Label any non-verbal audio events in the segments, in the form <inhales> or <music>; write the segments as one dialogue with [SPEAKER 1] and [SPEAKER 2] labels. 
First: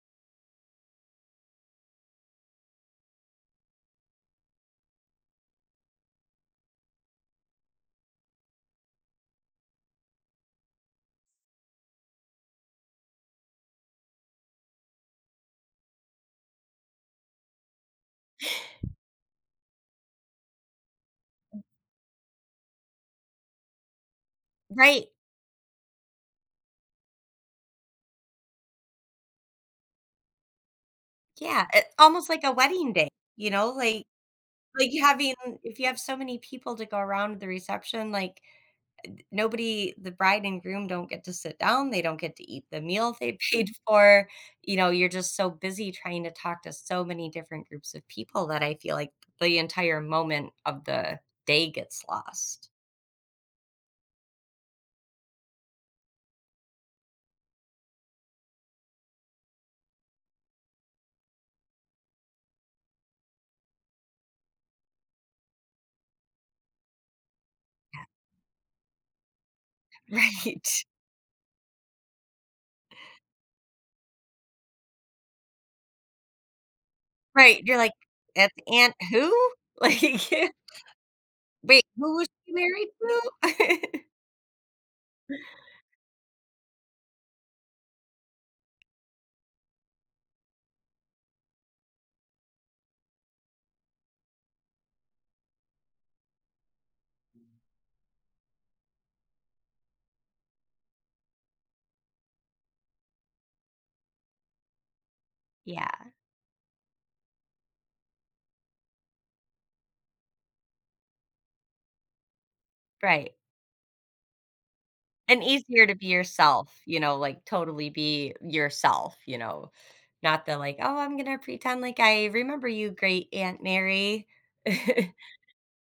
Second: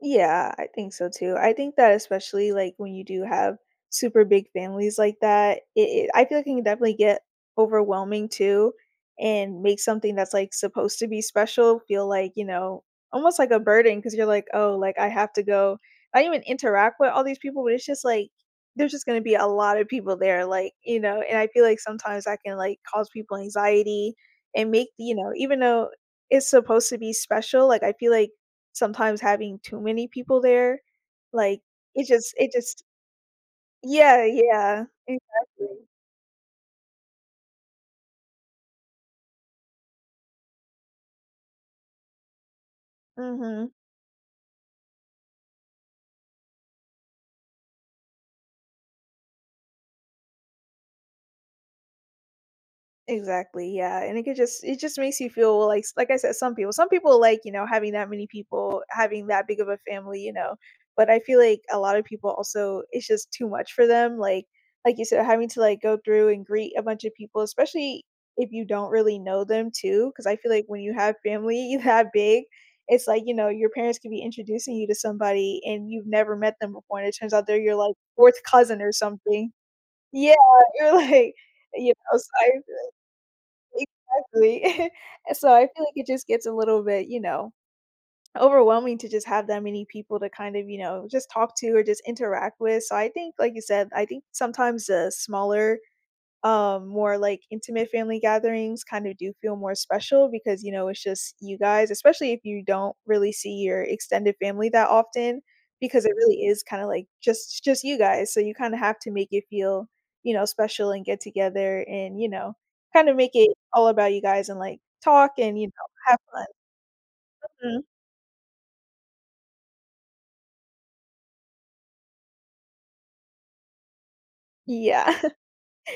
[SPEAKER 1] Yeah. I think so too. I think that especially, like, when you do have super big families like that, it it I feel like you can definitely get overwhelming too, and make something that's, like, supposed to be special feel like, you know, almost like a burden 'cause you're like, "Oh, like, I have to go." I don't even interact with all these people, but it's just, like, there's
[SPEAKER 2] <inhales>
[SPEAKER 1] just gonna to be a lot of people there, like, you know, and I feel like sometimes I can, like, cause people anxiety, and make the
[SPEAKER 2] Right.
[SPEAKER 1] you know, even though it's supposed to be special, like, I feel like sometimes having too many people there, like,
[SPEAKER 2] Yeah, it's
[SPEAKER 1] it
[SPEAKER 2] almost
[SPEAKER 1] just
[SPEAKER 2] like a
[SPEAKER 1] it just
[SPEAKER 2] wedding day, you know? Like
[SPEAKER 1] Yeah, yeah.
[SPEAKER 2] like you having if
[SPEAKER 1] Exactly.
[SPEAKER 2] you have so many people to go around the reception, like, ed nobody the bride and groom don't get to sit down, they don't get to eat the meal they paid
[SPEAKER 1] Mhm.
[SPEAKER 2] for. You know, you're just so busy trying to talk to so many different groups of people that I feel like the entire moment of the day gets lost.
[SPEAKER 1] Exactly, yeah, and it could just it just makes you feel like like I said, some people some people like, you know, having that many people, having that big of a family, you know, but I feel like a lot of people also it's just too much for them. Like like you said, having to, like, go through and greet a bunch of people, especially
[SPEAKER 2] Yeah.
[SPEAKER 1] if you don't really know them too 'cause I feel like when
[SPEAKER 2] Right.
[SPEAKER 1] you have family that big, it's like, you know, your parents can be introducing you to somebody, and you've never met them before, and it turns out they're
[SPEAKER 2] Right, you're
[SPEAKER 1] your
[SPEAKER 2] like,
[SPEAKER 1] like, 4th
[SPEAKER 2] "That's
[SPEAKER 1] cousin or
[SPEAKER 2] aunt who?"
[SPEAKER 1] something.
[SPEAKER 2] Like
[SPEAKER 1] Yeah, you're like
[SPEAKER 2] "Wait,
[SPEAKER 1] you
[SPEAKER 2] who
[SPEAKER 1] know, so
[SPEAKER 2] was she
[SPEAKER 1] I've
[SPEAKER 2] married
[SPEAKER 1] been
[SPEAKER 2] to?" <laughs>
[SPEAKER 1] exactly. <chuckles> So, I feel like it just gets a little bit, you know, overwhelming to just have that many people to kind of, you know, just talk to or just interact with. So, I think like you said, I think sometimes a smaller, um, more, like, intimate family gatherings kind of do feel more special because, you know, it's just you guys, especially if you don't really see your extended family that often because
[SPEAKER 2] Yeah.
[SPEAKER 1] it really is, kind of, like, just just you guys, so you kind of have to make it feel, you know, special, and get together, and, you know, kinda make
[SPEAKER 2] Right.
[SPEAKER 1] it all about you guys, and, like, talk
[SPEAKER 2] And
[SPEAKER 1] and, you know,
[SPEAKER 2] easier to be
[SPEAKER 1] have fun.
[SPEAKER 2] yourself, you know, like,
[SPEAKER 1] Mhm.
[SPEAKER 2] totally be yourself, you know? Not the like, "Oh, I'm gonna pretend like I remember you, great aunt Mary."
[SPEAKER 1] Yeah,
[SPEAKER 2] <chuckles>
[SPEAKER 1] <chuckles>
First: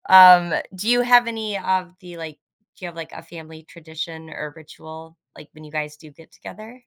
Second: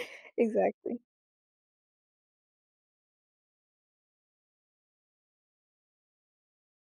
[SPEAKER 2] Um, do
[SPEAKER 1] exactly.
[SPEAKER 2] you have any of the, like do you have, like, a family tradition or ritual, like, when you guys do get together?